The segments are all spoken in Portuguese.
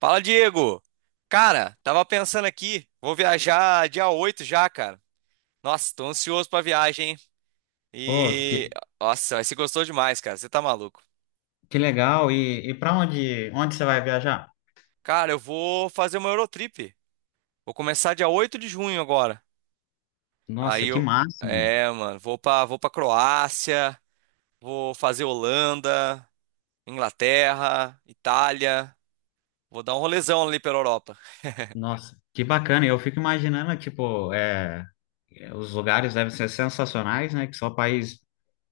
Fala, Diego! Cara, tava pensando aqui, vou viajar dia 8 já, cara. Nossa, tô ansioso pra viagem, hein? Oh, E. que, Nossa, mas você gostou demais, cara, você tá maluco. que legal. E para onde você vai viajar? Cara, eu vou fazer uma Eurotrip. Vou começar dia 8 de junho agora. Aí Nossa, que eu. máximo. É, mano, vou pra Croácia, vou fazer Holanda, Inglaterra, Itália. Vou dar um rolezão ali pela Europa. Nossa, que bacana. Eu fico imaginando, tipo, os lugares devem ser sensacionais, né? Que só país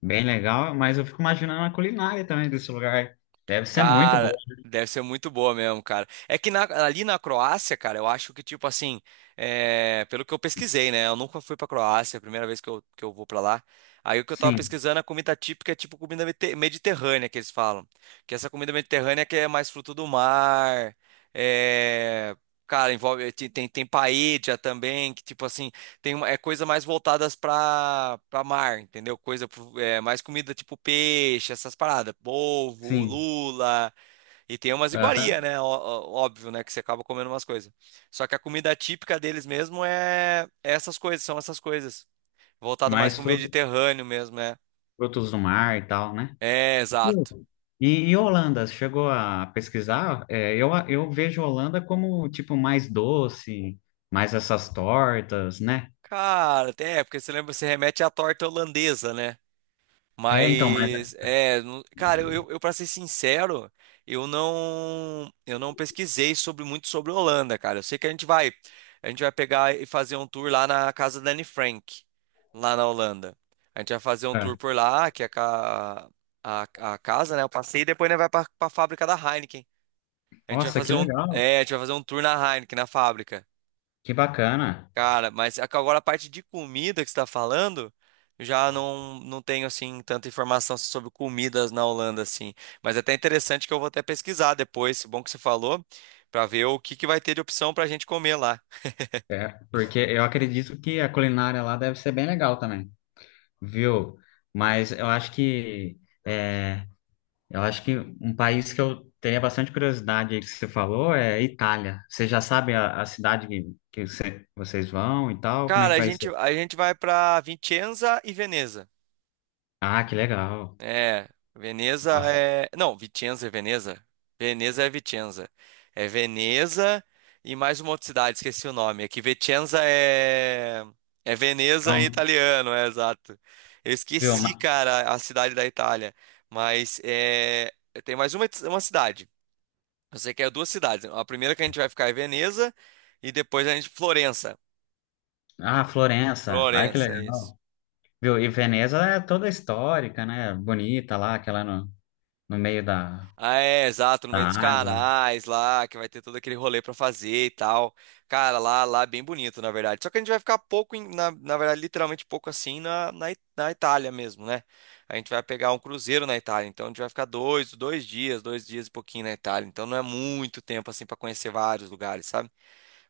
bem legal, mas eu fico imaginando a culinária também desse lugar. Deve ser muito Cara, boa. deve ser muito boa mesmo, cara. É que ali na Croácia, cara, eu acho que, tipo assim, é, pelo que eu pesquisei, né? Eu nunca fui pra Croácia, é a primeira vez que eu vou pra lá. Aí o que eu tava Sim, pesquisando, a comida típica é tipo comida mediterrânea, que eles falam. Que essa comida mediterrânea que é mais fruto do mar, é... Cara, envolve, tem paella também, que tipo assim, tem uma, é coisa mais voltadas para mar, entendeu? É, mais comida tipo peixe, essas paradas, polvo, sim. lula e tem umas Aham. iguaria, né? Óbvio, né? Que você acaba comendo umas coisas. Só que a comida típica deles mesmo é essas coisas, são essas coisas voltada mais Mais pro Mediterrâneo mesmo, né? frutos do mar e tal, né? É, exato. Sim. E Holanda, você chegou a pesquisar? Eu vejo Holanda como, tipo, mais doce, mais essas tortas, né? Cara, é porque você lembra, você remete à torta holandesa, né? É, então, mas Mas, é, não- cara, eu, pra ser sincero, eu não pesquisei sobre muito sobre Holanda, cara. Eu sei que a gente vai pegar e fazer um tour lá na casa da Anne Frank, lá na Holanda. A gente vai fazer um tour é. por lá, que é a, ca- a, a casa, né? Eu passei e depois a gente vai pra fábrica da Heineken. A gente vai Nossa, que fazer um, legal, é, a gente vai fazer um tour na Heineken, na fábrica. que bacana. Cara, mas agora a parte de comida que você está falando, eu já não tenho assim tanta informação sobre comidas na Holanda assim. Mas é até interessante que eu vou até pesquisar depois, bom que você falou, para ver o que que vai ter de opção para a gente comer lá. É, porque eu acredito que a culinária lá deve ser bem legal também, viu? Mas eu acho que... é, eu acho que um país que eu teria bastante curiosidade aí que você falou é Itália. Você já sabe a cidade que vocês vão e tal? Como é Cara, que a vai ser? gente a gente vai para Vicenza e Veneza. Ah, que legal. É, Veneza Nossa, é. Não, Vicenza é Veneza. Veneza é Vicenza. É Veneza e mais uma outra cidade, esqueci o nome. É que Vicenza é. É Veneza em então, italiano, é exato. Eu viu? esqueci, cara, a cidade da Itália. Mas é. Tem mais uma cidade. Eu sei que é duas cidades. A primeira que a gente vai ficar é Veneza e depois a gente. Florença. Ah, Florença. Ai, que Florença, é isso. legal. Viu? E Veneza é toda histórica, né? Bonita lá, aquela no meio da, Ah, é, exato, no da meio dos água. canais lá, que vai ter todo aquele rolê pra fazer e tal. Cara, lá, lá é bem bonito, na verdade. Só que a gente vai ficar pouco, na verdade, literalmente pouco assim na Itália mesmo, né? A gente vai pegar um cruzeiro na Itália, então a gente vai ficar dois dias e pouquinho na Itália. Então não é muito tempo assim pra conhecer vários lugares, sabe?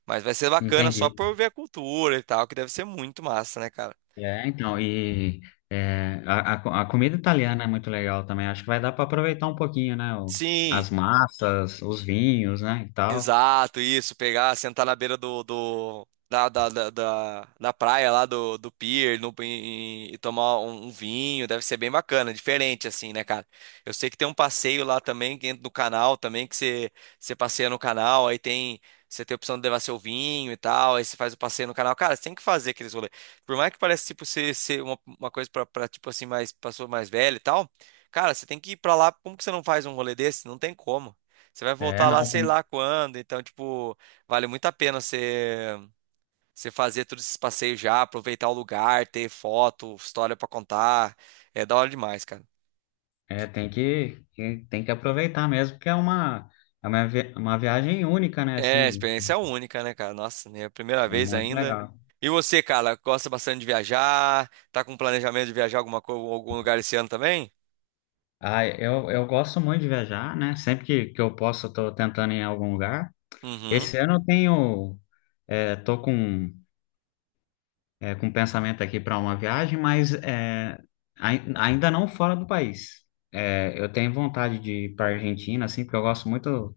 Mas vai ser bacana Entendi. só por ver a cultura e tal, que deve ser muito massa, né, cara? Então, a comida italiana é muito legal também. Acho que vai dar para aproveitar um pouquinho, né? Sim. As massas, os vinhos, né? E tal. Exato, isso, pegar, sentar na beira do, do da, da, da, da- da praia lá do pier no, em- em- e tomar um vinho, deve ser bem bacana, diferente assim, né, cara? Eu sei que tem um passeio lá também, que entra no canal também, que você passeia no canal, aí tem, você tem a opção de levar seu vinho e tal, aí você faz o passeio no canal. Cara, você tem que fazer aqueles rolês. Por mais que pareça, tipo, ser uma coisa pra tipo assim, mais, pessoa mais velha e tal, cara, você tem que ir pra lá, como que você não faz um rolê desse? Não tem como. Você vai É, voltar lá não, sei tem, lá quando, então, tipo, vale muito a pena você fazer todos esses passeios já, aproveitar o lugar, ter foto, história pra contar. É da hora demais, cara. é, tem que- tem que aproveitar mesmo, porque é uma viagem única, né? É, Assim, experiência é única, né, cara? Nossa, né? Primeira é vez muito ainda. legal. E você, cara, gosta bastante de viajar? Tá com planejamento de viajar alguma coisa, algum lugar esse ano também? Ah, eu gosto muito de viajar, né? Sempre que eu posso, eu tô tentando ir em algum lugar. Uhum. Esse ano tô com um pensamento aqui para uma viagem, mas ainda não fora do país. Eu tenho vontade de ir para Argentina, assim, porque eu gosto muito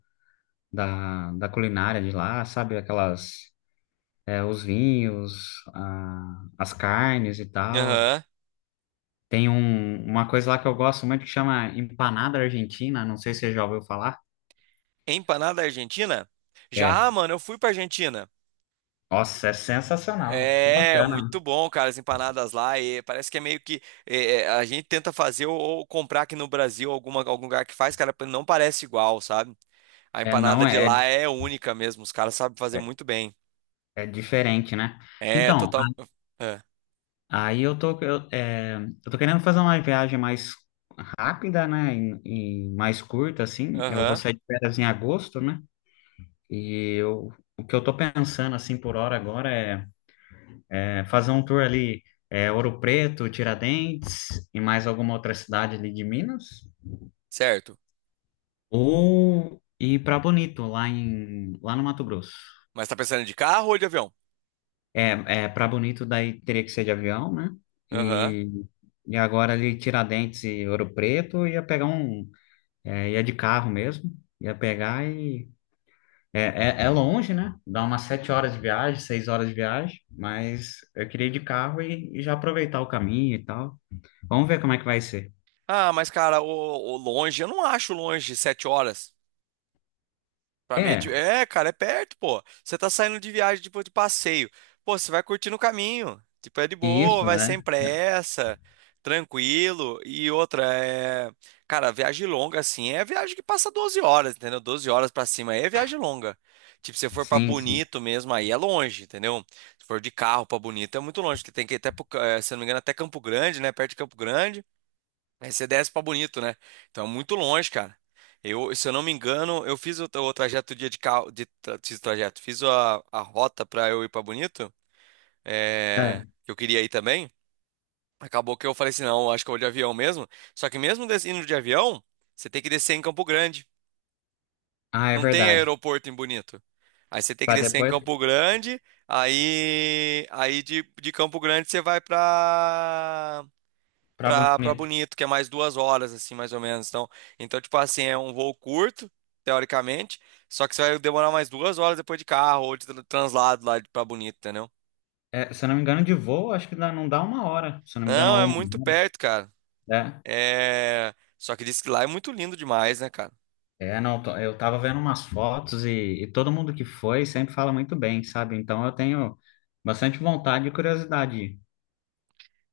da culinária de lá, sabe? Aquelas, os vinhos, as carnes e tal. Aham. Tem uma coisa lá que eu gosto muito que chama empanada argentina, não sei se você já ouviu falar. Empanada Argentina? Já, É. mano, eu fui pra Argentina. Nossa, é sensacional, que É, bacana. muito bom, cara, as empanadas lá. E parece que é meio que a gente tenta fazer ou comprar aqui no Brasil alguma, algum lugar que faz, cara, não parece igual, sabe? A É, não empanada de é, lá é única mesmo, os caras sabem fazer é, muito bem. é diferente, né? É, Então, total. é, aí eu tô querendo fazer uma viagem mais rápida, né? E mais curta, assim. Eu vou Aham, sair de férias em agosto, né? E eu, o que eu tô pensando, assim, por hora agora é fazer um tour ali, Ouro Preto, Tiradentes e mais alguma outra cidade ali de Minas. certo. Ou ir pra Bonito, lá no Mato Grosso. Mas tá pensando de carro ou de avião? É, para Bonito daí teria que ser de avião, né? Aham. E, e agora ali Tiradentes e Ouro Preto ia de carro mesmo, ia pegar e é, é, é longe, né? Dá umas 7 horas de viagem, 6 horas de viagem, mas eu queria ir de carro e já aproveitar o caminho e tal. Vamos ver como é que vai ser. Ah, mas, cara, o longe, eu não acho longe 7 horas. Pra mim, é, É, é, cara, é perto, pô. Você tá saindo de viagem, tipo, de passeio. Pô, você vai curtindo o caminho. Tipo, é de e boa, isso, vai sem né? pressa, tranquilo. E outra, é... Cara, viagem longa, assim, é viagem que passa 12 horas, entendeu? 12 horas pra cima aí é viagem longa. Tipo, se for pra Sim, sim. Bonito mesmo, aí é longe, entendeu? Se for de carro pra Bonito, é muito longe, que tem que ir até, se eu não me engano, até Campo Grande, né? Perto de Campo Grande. Aí você desce pra Bonito, né? Então é muito longe, cara. Eu, se eu não me engano, eu fiz o trajeto dia de carro, fiz o trajeto, fiz a rota pra eu ir pra Bonito, é, É. que eu queria ir também. Acabou que eu falei assim, não, acho que eu vou de avião mesmo. Só que mesmo indo de avião, você tem que descer em Campo Grande. Ah, é Não tem verdade. aeroporto em Bonito. Aí você tem que Para descer em depois, Campo Grande, de Campo Grande você vai pra para pra, pra Bonito. Bonito, que é mais 2 horas, assim, mais ou menos. Então, tipo assim, é um voo curto, teoricamente, só que você vai demorar mais 2 horas depois de carro ou de translado lá pra Bonito, entendeu? É, se eu não me engano, de voo, acho que não dá 1 hora, se eu não me engano, Não, ou é muito 1 hora. perto, cara. É. É... Só que diz que lá é muito lindo demais, né, cara? É, não, eu tava vendo umas fotos e todo mundo que foi sempre fala muito bem, sabe? Então eu tenho bastante vontade e curiosidade.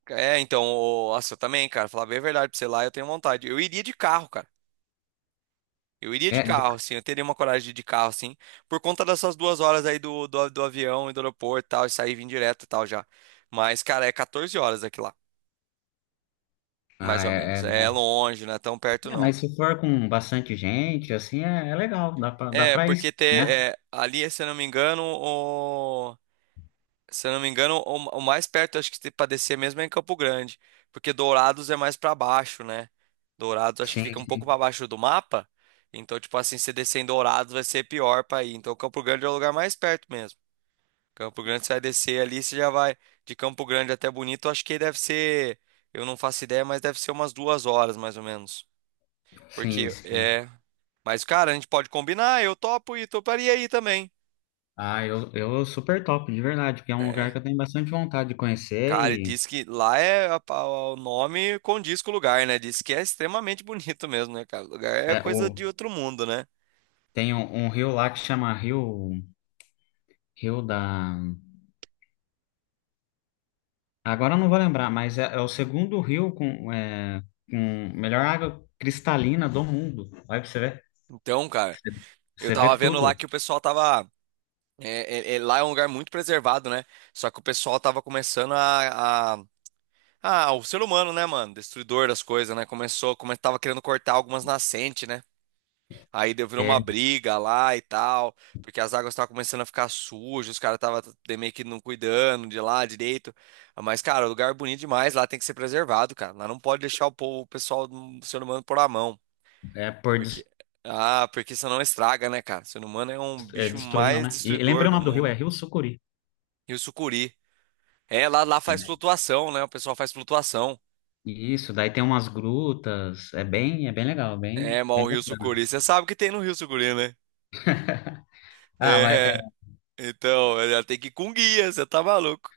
É, então, ô, nossa, eu também, cara, falar bem a verdade pra você lá, eu tenho vontade. Eu iria de carro, cara. Eu iria de É, de- carro, assim, eu teria uma coragem de ir de carro, assim, por conta dessas 2 horas aí do avião e do aeroporto e tal, e sair e vir direto e tal já. Mas, cara, é 14 horas aqui lá. Mais ah, ou é, menos. é- É longe, não é tão perto não. mas se for com bastante gente, assim, é legal, dá pra, dá É, pra ir, porque ter, né? é, ali, se eu não me engano, o, se eu não me engano, o mais perto acho que tem pra descer mesmo é em Campo Grande, porque Dourados é mais pra baixo, né? Dourados acho que Sim, fica um pouco pra sim, baixo do mapa, então tipo assim, se descer em Dourados vai ser pior pra ir. Então Campo Grande é o lugar mais perto mesmo. Campo Grande você vai descer ali, você já vai de Campo Grande até Bonito, acho que deve ser, eu não faço ideia, mas deve ser umas 2 horas mais ou menos. sim, Porque sim. é. Mas, cara, a gente pode combinar, eu topo e toparia aí também. Ah, eu super top, de verdade, porque é um lugar É. que eu tenho bastante vontade de conhecer Cara, e e diz que lá é o nome condiz com o lugar, né? Diz que é extremamente bonito mesmo, né, cara? O lugar é é, coisa o, de outro mundo, né? tem um rio lá que chama Rio da. Agora eu não vou lembrar, mas é o segundo rio com melhor água cristalina do mundo. Olha pra você ver. Então, cara, Você, eu você vê tava vendo lá tudo. que o pessoal tava. Lá é um lugar muito preservado, né? Só que o pessoal tava começando Ah, o ser humano, né, mano? Destruidor das coisas, né? Começou, tava querendo cortar algumas nascentes, né? Aí deu virou uma É, briga lá e tal, porque as águas estavam começando a ficar sujas, os caras estavam meio que não cuidando de lá direito. Mas, cara, o lugar é bonito demais, lá tem que ser preservado, cara. Lá não pode deixar o povo, o pessoal do ser humano por a mão. é por des- Porque, ah, porque senão estraga, né, cara? O ser humano é um é, bicho destruir, não, mais né? E, destruidor lembrei o do nome do rio, é mundo. Rio Sucuri. Rio sucuri. É, lá, lá faz É, flutuação, né? O pessoal faz flutuação. e isso, daí tem umas grutas. É bem legal, bem, É, mas o bem rio bacana. sucuri, você sabe o que tem no rio sucuri, né? Ah, mas É, então, já tem que ir com guia, você tá maluco.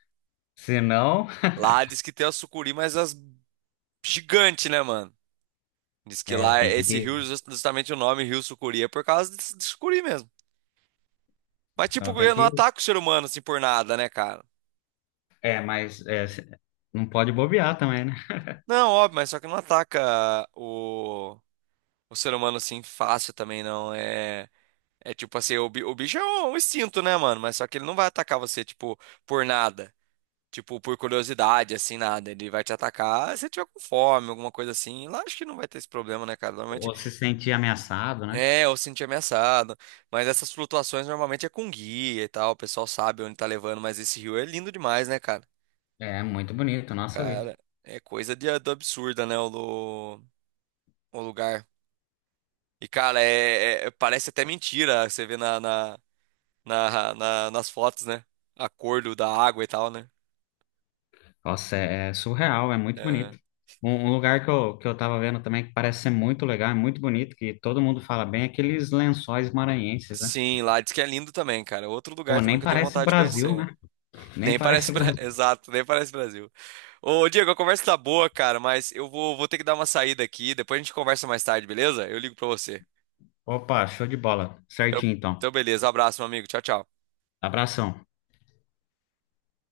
se não, Lá diz que tem as sucuri, mas as gigantes, né, mano? Diz que lá tem esse que. rio, justamente o nome Rio Sucuri, é por causa de, sucuri mesmo. Mas, Então tipo, tem eu não que. ataco o ser humano assim por nada, né, cara? É, mas não pode bobear também, né? Não, óbvio, mas só que não ataca o ser humano assim fácil também, não. É, é tipo assim, o bicho é um instinto, né, mano? Mas só que ele não vai atacar você, tipo, por nada. Tipo, por curiosidade, assim, nada. Ele vai te atacar se você tiver com fome, alguma coisa assim. Lá acho que não vai ter esse problema, né, cara? Normalmente Ou se sentir ameaçado, né? É, eu sentir ameaçado. Mas essas flutuações normalmente é com guia e tal. O pessoal sabe onde tá levando, mas esse rio é lindo demais, né, cara? É muito bonito, nossa vida. Cara, é coisa do absurda, né, o lugar. E, cara, é, é, parece até mentira. Você vê na, na, nas fotos, né? A cor da água e tal, né? Nossa, é surreal, é muito Aham. bonito. Um lugar que eu tava vendo também que parece ser muito legal, é muito bonito, que todo mundo fala bem, é aqueles Lençóis Maranhenses, né? Sim, lá diz que é lindo também, cara. Outro Pô, lugar também nem que eu tenho parece vontade de Brasil, conhecer. né? Nem Nem parece... parece Brasil. Exato, nem parece Brasil. Ô, Diego, a conversa tá boa, cara, mas eu vou ter que dar uma saída aqui. Depois a gente conversa mais tarde, beleza? Eu ligo pra você. Opa, show de bola. Então, Certinho, então. então beleza. Abraço, meu amigo. Tchau, tchau. Abração.